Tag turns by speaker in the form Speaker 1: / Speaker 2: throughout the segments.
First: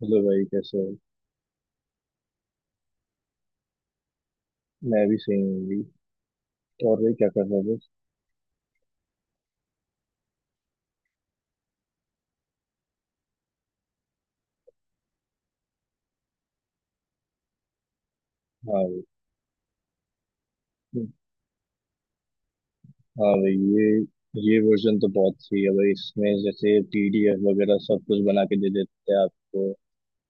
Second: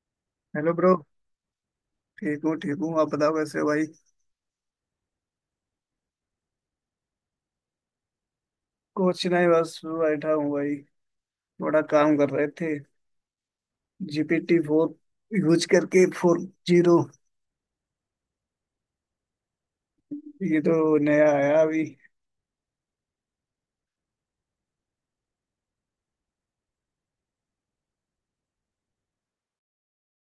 Speaker 1: Hello भाई,
Speaker 2: hello
Speaker 1: कैसे हो।
Speaker 2: ब्रो। ठीक हूँ ठीक हूँ, आप बताओ कैसे हो भाई।
Speaker 1: मैं भी सही हूँ भाई। और भाई क्या कर रहा था।
Speaker 2: कुछ नहीं बस बैठा हूँ भाई। थोड़ा काम कर रहे थे। जीपीटी 4 यूज करके, 4o।
Speaker 1: हाँ भाई।
Speaker 2: ये तो नया आया अभी।
Speaker 1: हाँ भाई, ये वर्जन तो बहुत सही है भाई, इसमें जैसे पीडीएफ वगैरह सब कुछ बना के दे देते हैं आपको।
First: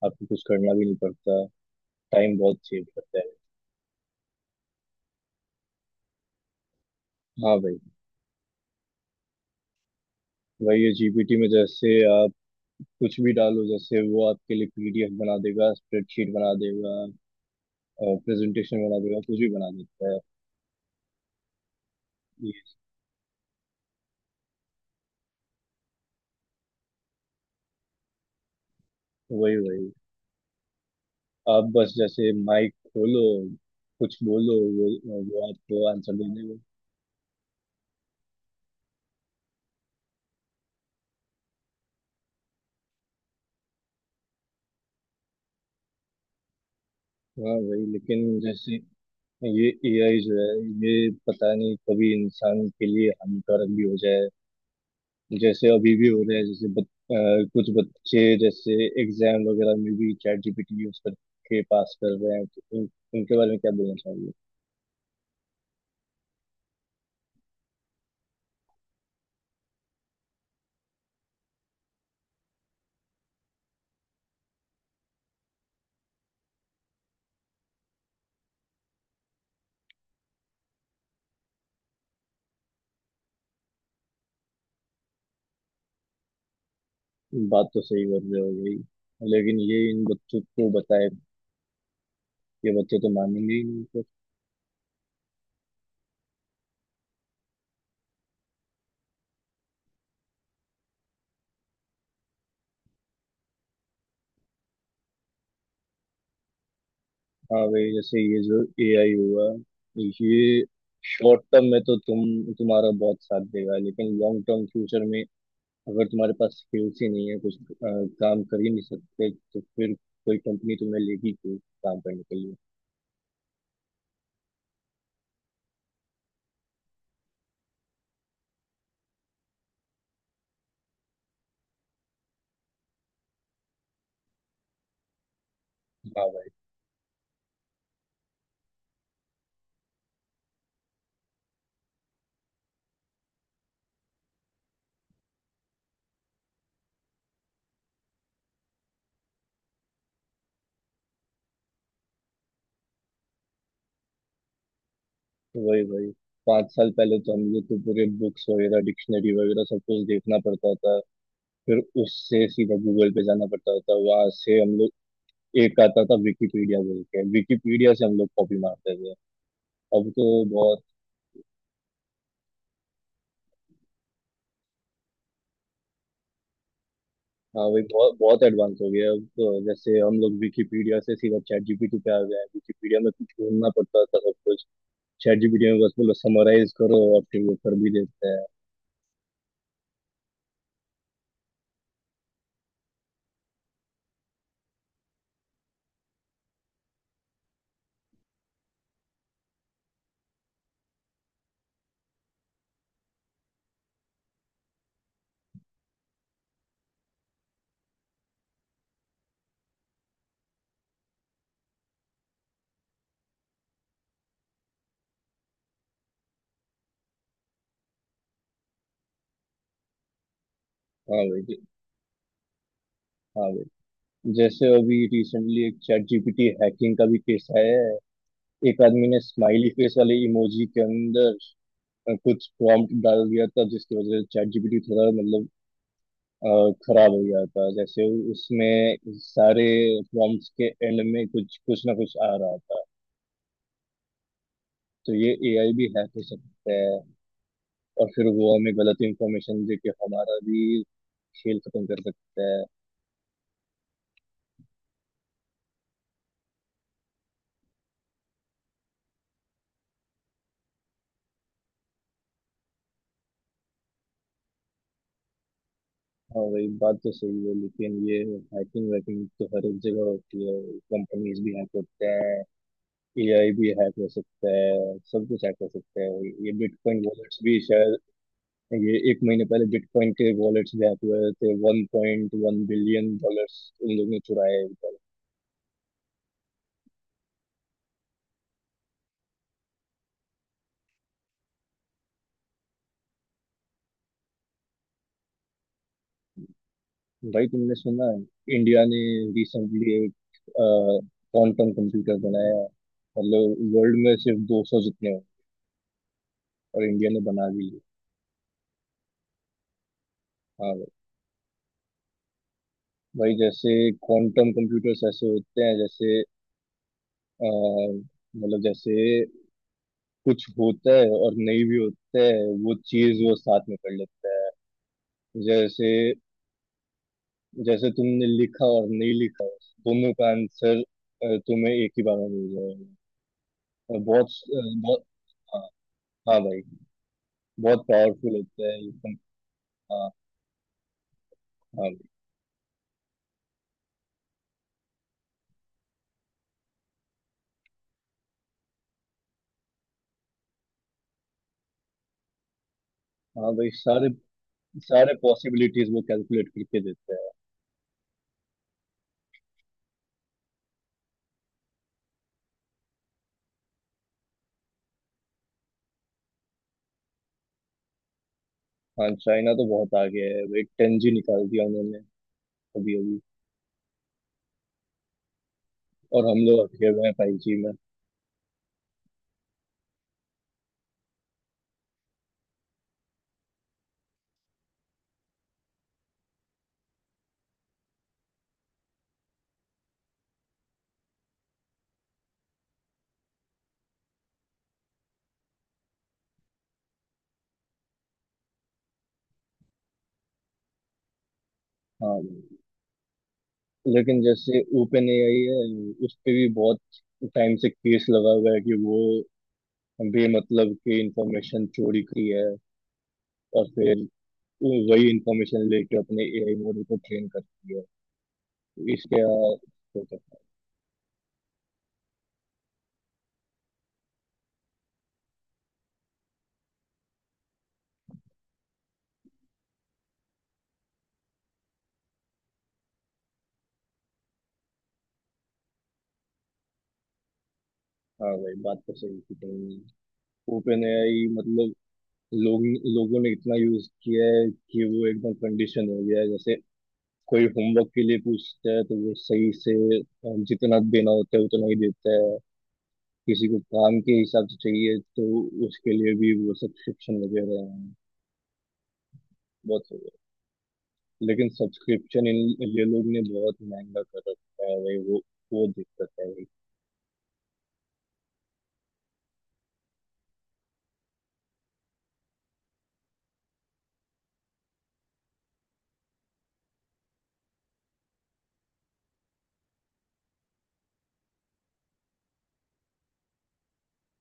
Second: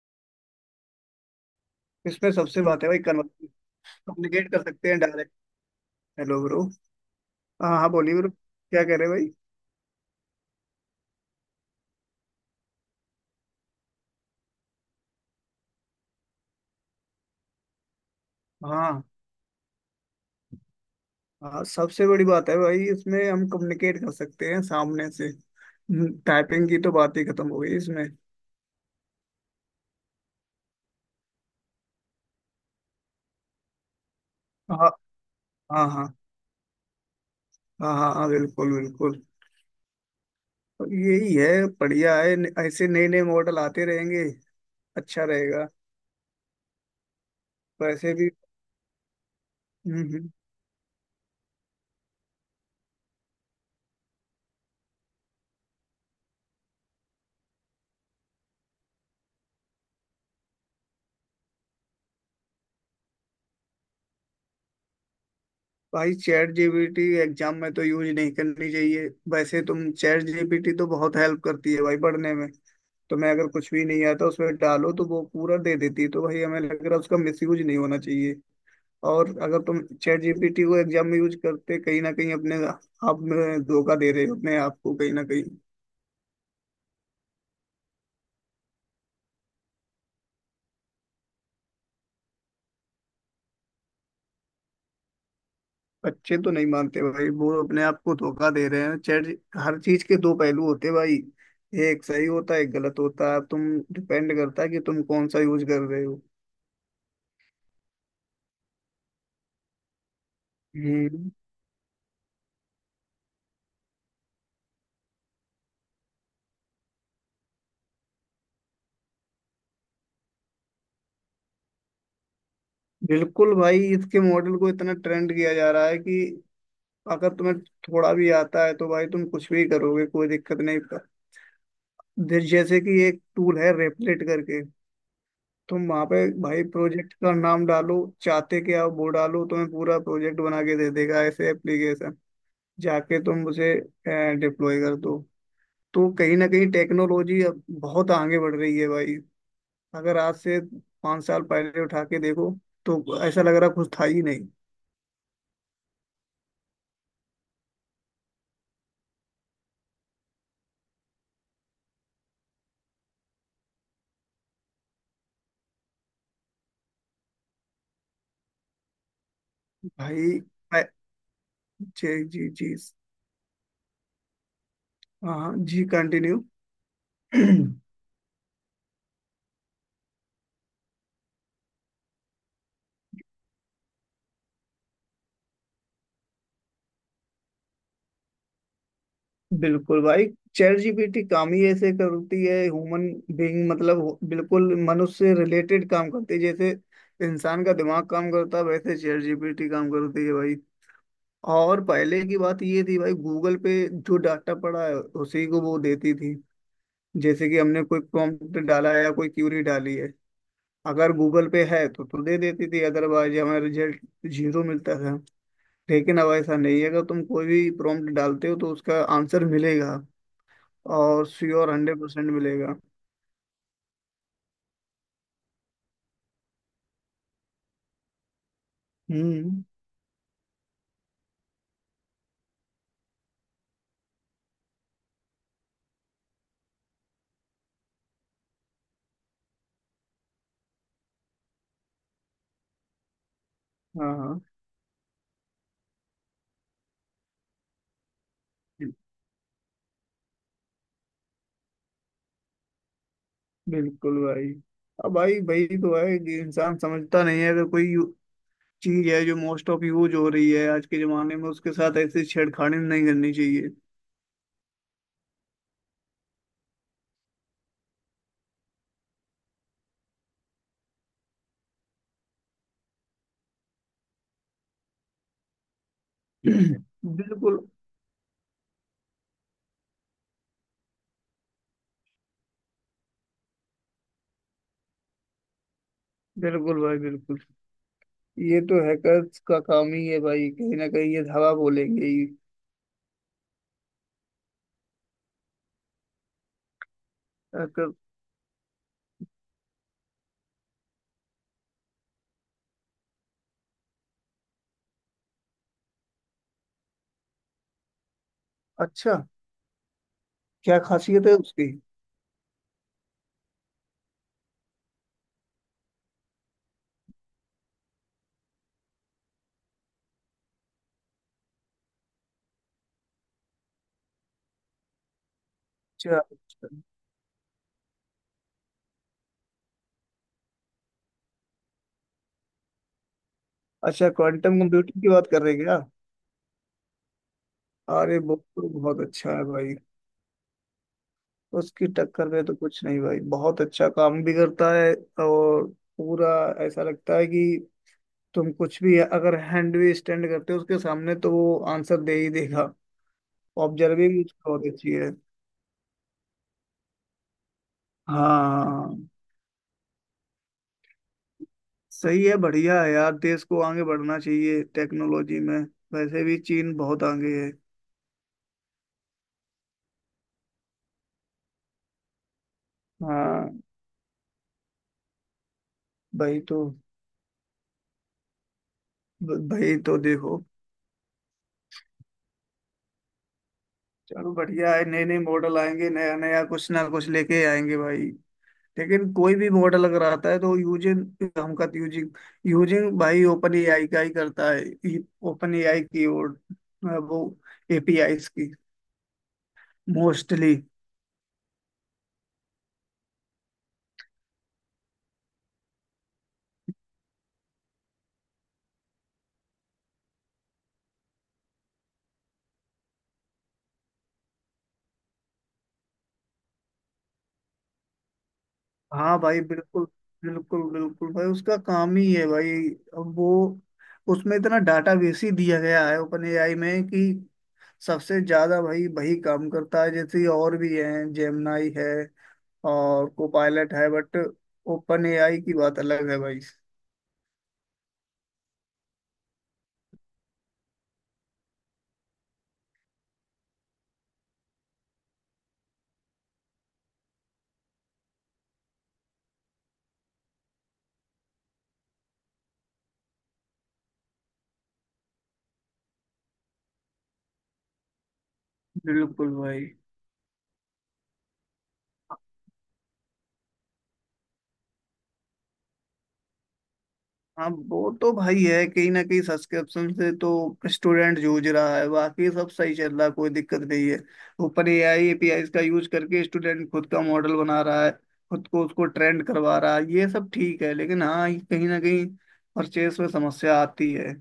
Speaker 1: आपको कुछ करना भी नहीं पड़ता।
Speaker 2: इसमें
Speaker 1: टाइम बहुत
Speaker 2: सबसे बात
Speaker 1: सेव
Speaker 2: है भाई,
Speaker 1: करता है।
Speaker 2: कम्युनिकेट कर सकते हैं डायरेक्ट। Hello bro.
Speaker 1: हाँ
Speaker 2: हाँ
Speaker 1: भाई,
Speaker 2: हाँ, बोलिए ब्रो, क्या कह रहे हैं भाई।
Speaker 1: भाई ये जीपीटी में जैसे आप कुछ भी डालो, जैसे वो आपके लिए पीडीएफ बना देगा, स्प्रेडशीट बना देगा, प्रेजेंटेशन बना
Speaker 2: हाँ
Speaker 1: देगा, कुछ भी बना देता है
Speaker 2: हाँ, सबसे बड़ी बात
Speaker 1: ये।
Speaker 2: है भाई इसमें हम कम्युनिकेट कर सकते हैं सामने से। टाइपिंग की तो बात ही खत्म हो गई इसमें।
Speaker 1: वही वही, आप बस जैसे माइक खोलो, कुछ बोलो,
Speaker 2: हाँ
Speaker 1: वो
Speaker 2: हाँ
Speaker 1: आपको
Speaker 2: हाँ
Speaker 1: आंसर देने में।
Speaker 2: हाँ हाँ हाँ, बिल्कुल बिल्कुल। तो यही है, बढ़िया है ऐसे नए नए मॉडल आते रहेंगे, अच्छा रहेगा।
Speaker 1: हाँ वही,
Speaker 2: वैसे
Speaker 1: लेकिन
Speaker 2: भी।
Speaker 1: जैसे ये
Speaker 2: हम्म
Speaker 1: एआई
Speaker 2: हम्म।
Speaker 1: जो है, ये पता नहीं कभी इंसान के लिए हानिकारक भी हो जाए। जैसे अभी भी हो रहा है, जैसे कुछ बच्चे जैसे एग्जाम वगैरह में भी चैट जीपीटी यूज करके पास कर रहे हैं, तो उनके बारे में क्या बोलना चाहिए।
Speaker 2: भाई चैट जीपीटी एग्जाम में तो यूज नहीं करनी चाहिए। वैसे तुम, चैट जीपीटी तो बहुत हेल्प करती है भाई पढ़ने में। तुम्हें अगर कुछ भी नहीं आता, उसमें डालो तो वो पूरा दे देती है, तो भाई हमें लग रहा है उसका मिस यूज नहीं होना चाहिए। और अगर तुम चैट जीपीटी को एग्जाम में यूज करते, कहीं ना कहीं अपने आप में धोखा दे रहे हो, अपने आप को कहीं ना कहीं।
Speaker 1: बात तो सही कर रहे हो भाई, लेकिन ये इन बच्चों को बताए, ये बच्चे तो मानेंगे ही नहीं।
Speaker 2: बच्चे तो नहीं मानते भाई, वो अपने आप को धोखा दे रहे हैं चैट। हर चीज के दो पहलू होते हैं भाई। एक सही होता है एक गलत होता है, अब तुम डिपेंड करता है कि तुम कौन सा यूज कर रहे हो।
Speaker 1: हाँ भाई, जैसे ये जो एआई हुआ, ये
Speaker 2: हम्म।
Speaker 1: शॉर्ट टर्म में तो तुम्हारा बहुत साथ देगा, लेकिन लॉन्ग टर्म फ्यूचर में अगर तुम्हारे पास स्किल्स ही नहीं है, कुछ काम कर ही नहीं सकते, तो फिर कोई कंपनी तुम्हें लेगी क्यों काम करने के लिए।
Speaker 2: बिल्कुल भाई, इसके मॉडल को इतना ट्रेंड किया जा रहा है कि अगर तुम्हें थोड़ा भी आता है तो भाई तुम कुछ भी करोगे, कोई दिक्कत नहीं। पर जैसे कि एक टूल है रेपलेट करके, तुम वहां पे
Speaker 1: हाँ भाई।
Speaker 2: भाई प्रोजेक्ट का नाम डालो, चाहते क्या हो वो डालो, तुम्हें पूरा प्रोजेक्ट बना के दे देगा। ऐसे एप्लीकेशन जाके तुम उसे डिप्लॉय कर दो। तो कहीं ना कहीं टेक्नोलॉजी अब बहुत आगे बढ़ रही है भाई। अगर आज से 5 साल पहले उठा के देखो, तो ऐसा लग रहा कुछ था ही नहीं।
Speaker 1: वही वही, 5 साल पहले तो हम लोग को पूरे बुक्स वगैरह डिक्शनरी वगैरह सब कुछ देखना पड़ता था। फिर उससे सीधा गूगल पे जाना पड़ता था, वहां से हम लोग, एक आता था विकिपीडिया बोल के, विकिपीडिया से हम लोग कॉपी मारते थे। अब
Speaker 2: भाई
Speaker 1: तो बहुत,
Speaker 2: अ- जी जी जी। हाँ हाँ, जी कंटिन्यू।
Speaker 1: हाँ वही, बहुत बहुत एडवांस हो गया है। अब तो जैसे हम लोग विकिपीडिया से सीधा चैट जीपीटी पे आ गए हैं। विकिपीडिया में कुछ ढूंढना पड़ता था सब कुछ, चैट जीपीटी में बस बोलो समराइज करो और फिर वो कर भी देते हैं।
Speaker 2: बिल्कुल भाई, चैट जीपीटी काम ही ऐसे करती है। ह्यूमन बीइंग मतलब बिल्कुल मनुष्य से रिलेटेड काम करती है, जैसे इंसान का दिमाग काम करता है वैसे चैट जीपीटी काम करती है। और पहले की बात ये थी भाई, गूगल पे जो डाटा पड़ा है उसी को वो देती थी। जैसे कि हमने कोई प्रॉम्प्ट डाला है या कोई क्यूरी डाली है, अगर गूगल पे है तो दे देती थी, अदरवाइज हमारा रिजल्ट 0 मिलता था। लेकिन अब ऐसा नहीं है, अगर तुम कोई भी प्रॉम्प्ट डालते हो तो उसका आंसर मिलेगा,
Speaker 1: हाँ
Speaker 2: और
Speaker 1: भाई जी।
Speaker 2: श्योर 100% मिलेगा।
Speaker 1: हाँ भाई, जैसे अभी रिसेंटली एक चैट जीपीटी हैकिंग का भी केस आया है। एक आदमी ने
Speaker 2: हम्म।
Speaker 1: स्माइली फेस वाले इमोजी के अंदर कुछ प्रॉम्प्ट डाल दिया था, जिसकी वजह से चैट जीपीटी थोड़ा मतलब खराब हो गया था। जैसे उसमें सारे प्रॉम्प्ट्स के एंड में कुछ कुछ ना कुछ आ रहा था।
Speaker 2: हाँ हाँ।
Speaker 1: तो ये एआई भी हैक हो सकता है, और फिर वो हमें गलत इंफॉर्मेशन दे के हमारा भी खेल खत्म कर सकता है।
Speaker 2: बिल्कुल भाई। अब भाई भाई तो है कि इंसान समझता नहीं है, अगर कोई चीज है जो मोस्ट ऑफ यूज हो रही है आज के जमाने में, उसके साथ ऐसी छेड़खानी नहीं करनी चाहिए।
Speaker 1: हाँ वही, बात तो सही है, लेकिन ये हैकिंग वैकिंग तो हर एक जगह होती है। कंपनीज भी हैक होते हैं, एआई भी हैक हो सकता है, सब कुछ हैक हो सकता है। ये बिटकॉइन वॉलेट्स भी
Speaker 2: बिल्कुल
Speaker 1: शायद, ये एक महीने पहले बिटकॉइन के वॉलेट्स भी हैक हुए थे, $1.1 बिलियन उन लोगों ने चुराए।
Speaker 2: बिल्कुल भाई बिल्कुल। ये तो हैकर्स का काम ही है भाई, कहीं ना कहीं ये धावा बोलेंगे ही।
Speaker 1: भाई तुमने
Speaker 2: Hacker-
Speaker 1: सुना है, इंडिया ने रिसेंटली एक क्वांटम कंप्यूटर बनाया। मतलब वर्ल्ड में सिर्फ 200 जितने हैं, और इंडिया ने बना भी लिए।
Speaker 2: अच्छा।
Speaker 1: हाँ
Speaker 2: क्या
Speaker 1: भाई।
Speaker 2: खासियत है उसकी।
Speaker 1: भाई जैसे क्वांटम कंप्यूटर्स ऐसे होते हैं, जैसे अ, मतलब जैसे कुछ होता है और नहीं भी होता है, वो चीज वो साथ में कर लेता है। जैसे,
Speaker 2: अच्छा।
Speaker 1: जैसे तुमने लिखा और नहीं लिखा, दोनों का आंसर तुम्हें एक ही बार में मिल जाएगा। और
Speaker 2: अच्छा,
Speaker 1: बहुत
Speaker 2: क्वांटम कंप्यूटिंग
Speaker 1: बहुत,
Speaker 2: की बात कर रहे
Speaker 1: हाँ।
Speaker 2: हैं क्या।
Speaker 1: हाँ भाई, बहुत
Speaker 2: अरे
Speaker 1: पावरफुल
Speaker 2: वो तो
Speaker 1: होता है ये
Speaker 2: बहुत
Speaker 1: सब।
Speaker 2: अच्छा है भाई।
Speaker 1: हाँ हाँ
Speaker 2: उसकी
Speaker 1: भाई।
Speaker 2: टक्कर में तो कुछ नहीं भाई, बहुत अच्छा काम भी करता है। और पूरा ऐसा लगता है कि तुम कुछ भी अगर हैंड भी स्टैंड करते हो उसके सामने, तो वो आंसर दे ही देगा।
Speaker 1: हाँ भाई, सारे
Speaker 2: ऑब्जर्विंग उसकी बहुत अच्छी है।
Speaker 1: सारे पॉसिबिलिटीज वो कैलकुलेट करके देते हैं।
Speaker 2: हाँ, सही है, बढ़िया है यार, देश को आगे बढ़ना चाहिए टेक्नोलॉजी में। वैसे भी चीन बहुत आगे है।
Speaker 1: हाँ चाइना तो बहुत आगे है भाई, 10G निकाल दिया उन्होंने अभी अभी।
Speaker 2: हाँ।
Speaker 1: और
Speaker 2: भाई
Speaker 1: हम
Speaker 2: तो
Speaker 1: लोग अटके हुए हैं 5G में।
Speaker 2: भाई तो देखो, चलो बढ़िया है, नए नए मॉडल आएंगे, नया नया कुछ ना कुछ लेके आएंगे भाई। लेकिन कोई भी मॉडल अगर आता है तो यूजिन हमका यूजिंग यूजिंग भाई ओपन एआई का ही करता है। ओपन एआई की, और वो एपीआई की, मोस्टली।
Speaker 1: हाँ भाई, लेकिन जैसे ओपन ए आई है, उस पे भी बहुत टाइम से केस लगा हुआ है कि वो बेमतलब की इंफॉर्मेशन चोरी की है, और फिर वही इंफॉर्मेशन लेके अपने ए आई मॉडल को ट्रेन करती है
Speaker 2: हाँ
Speaker 1: इसके।
Speaker 2: भाई बिल्कुल। बिल्कुल बिल्कुल भाई, उसका काम ही है भाई। अब वो, उसमें इतना डाटाबेस ही दिया गया है ओपन एआई में कि सबसे ज्यादा भाई वही काम करता है। जैसे और भी हैं, जेमनाई है और कोपायलट है, बट ओपन एआई की बात अलग है भाई।
Speaker 1: हाँ भाई, बात तो सही की तुमने। ओपन एआई मतलब लोग लोगों ने इतना यूज किया है कि वो एकदम कंडीशन हो गया है। जैसे कोई होमवर्क के लिए पूछता है तो वो सही से, जितना देना होता है उतना ही देता है। किसी को काम के हिसाब से चाहिए तो उसके लिए भी वो सब्सक्रिप्शन वगैरह हैं।
Speaker 2: बिल्कुल भाई।
Speaker 1: बहुत हो गया, लेकिन सब्सक्रिप्शन इन, ये लोग ने बहुत महंगा कर रखा है भाई, वो दिक्कत है भाई।
Speaker 2: हाँ वो तो भाई है, कहीं ना कहीं सब्सक्रिप्शन से तो स्टूडेंट जूझ रहा है, बाकी सब सही चल रहा है, कोई दिक्कत नहीं है। ऊपर एआई एपीआई का यूज करके स्टूडेंट खुद का मॉडल बना रहा है, खुद को उसको ट्रेंड करवा रहा है, ये सब ठीक है। लेकिन हाँ ये कहीं ना कहीं परचेस में समस्या आती है,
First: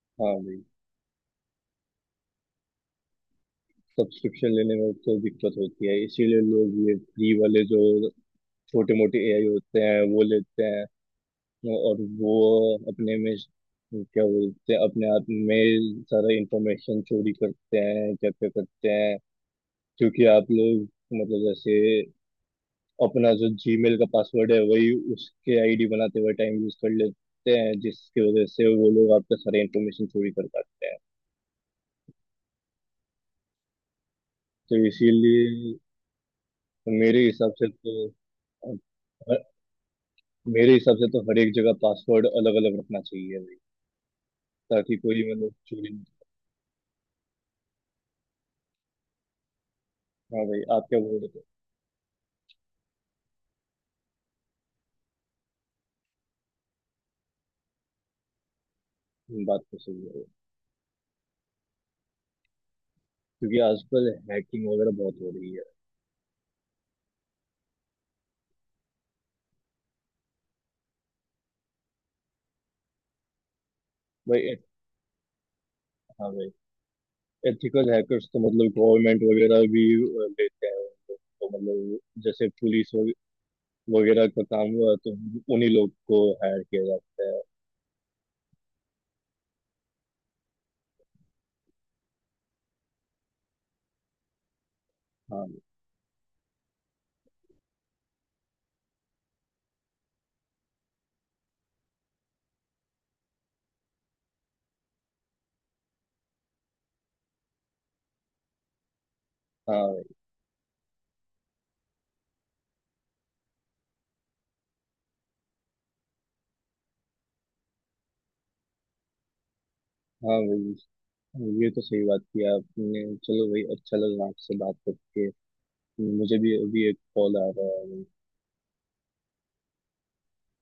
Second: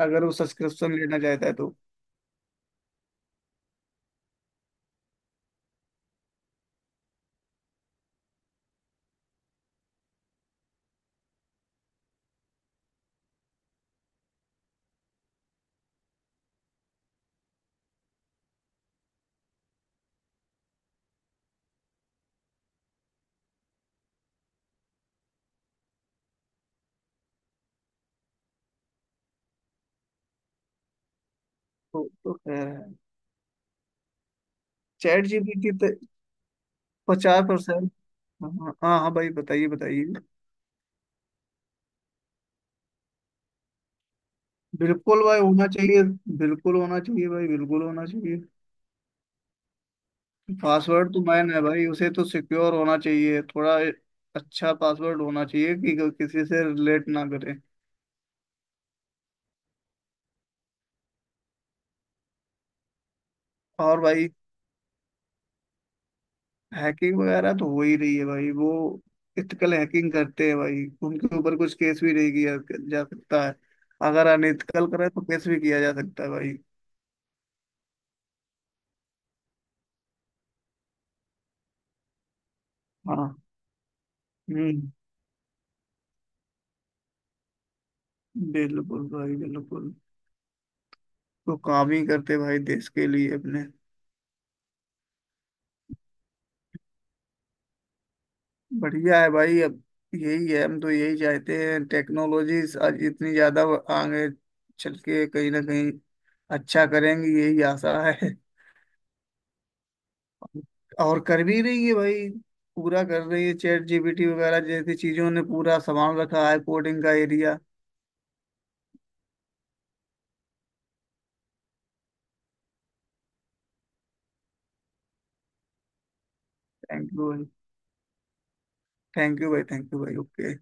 Speaker 2: अगर वो
Speaker 1: हाँ भाई,
Speaker 2: सब्सक्रिप्शन लेना चाहता है तो।
Speaker 1: सब्सक्रिप्शन लेने में तो दिक्कत होती है, इसीलिए लोग ये फ्री वाले जो छोटे मोटे एआई होते हैं वो लेते हैं। और वो अपने में क्या बोलते हैं, अपने आप में सारा इंफॉर्मेशन चोरी करते हैं, क्या क्या करते हैं। क्योंकि आप लोग मतलब जैसे अपना जो जीमेल का पासवर्ड है वही उसके आईडी बनाते हुए टाइम यूज कर लेते हैं, जिसकी वजह से वो लोग आपका सारा इंफॉर्मेशन चोरी कर पाते हैं।
Speaker 2: तो खैर है।
Speaker 1: तो
Speaker 2: चैट
Speaker 1: इसीलिए
Speaker 2: जीपीटी तो
Speaker 1: मेरे
Speaker 2: पचास
Speaker 1: हिसाब से
Speaker 2: परसेंट
Speaker 1: तो
Speaker 2: हाँ। हाँ हाँ भाई,
Speaker 1: हर-
Speaker 2: बताइए बताइए।
Speaker 1: मेरे हिसाब से तो हर एक जगह पासवर्ड अलग अलग रखना चाहिए भाई, ताकि कोई
Speaker 2: बिल्कुल भाई
Speaker 1: मतलब
Speaker 2: होना
Speaker 1: चोरी।
Speaker 2: चाहिए, बिल्कुल होना चाहिए भाई, बिल्कुल होना चाहिए।
Speaker 1: हाँ भाई, आपके
Speaker 2: पासवर्ड
Speaker 1: बोल
Speaker 2: तो
Speaker 1: रहे थे।
Speaker 2: मैन है भाई, उसे तो सिक्योर होना चाहिए थोड़ा। अच्छा पासवर्ड होना चाहिए कि किसी से रिलेट ना करे।
Speaker 1: बात तो सही है, क्योंकि
Speaker 2: और
Speaker 1: आजकल
Speaker 2: भाई
Speaker 1: हैकिंग वगैरह बहुत हो रही है।
Speaker 2: हैकिंग वगैरह तो हो ही रही है भाई, वो इथिकल हैकिंग करते हैं भाई, उनके ऊपर कुछ केस भी नहीं किया जा सकता है। अगर
Speaker 1: भाई एथ,
Speaker 2: अनएथिकल करे तो केस भी किया जा सकता
Speaker 1: हाँ
Speaker 2: है
Speaker 1: भाई,
Speaker 2: भाई।
Speaker 1: एथिकल हैकर्स तो मतलब गवर्नमेंट वगैरह भी लेते हैं उनको, तो मतलब जैसे
Speaker 2: हाँ।
Speaker 1: वगैरह का काम
Speaker 2: हम्म।
Speaker 1: हुआ तो उन्हीं लोग को हायर किया जाता है।
Speaker 2: बिल्कुल भाई बिल्कुल, तो काम ही करते भाई देश के लिए अपने।
Speaker 1: हाँ भाई।
Speaker 2: बढ़िया है भाई। अब यही है, हम तो यही चाहते हैं, टेक्नोलॉजीज आज इतनी ज्यादा आगे चल के कहीं ना कहीं अच्छा करेंगी, यही आशा है।
Speaker 1: हाँ
Speaker 2: और कर भी रही है भाई, पूरा कर रही है। चैट जीपीटी वगैरह जैसी चीजों ने पूरा संभाल रखा है कोडिंग का एरिया।
Speaker 1: भाई, हाँ भाई, ये तो सही बात किया आपने। चलो भाई, अच्छा लगा आपसे बात करके, मुझे भी अभी एक
Speaker 2: थैंक यू
Speaker 1: कॉल
Speaker 2: भाई,
Speaker 1: आ रहा है। हाँ।
Speaker 2: थैंक यू भाई, थैंक यू भाई, ओके।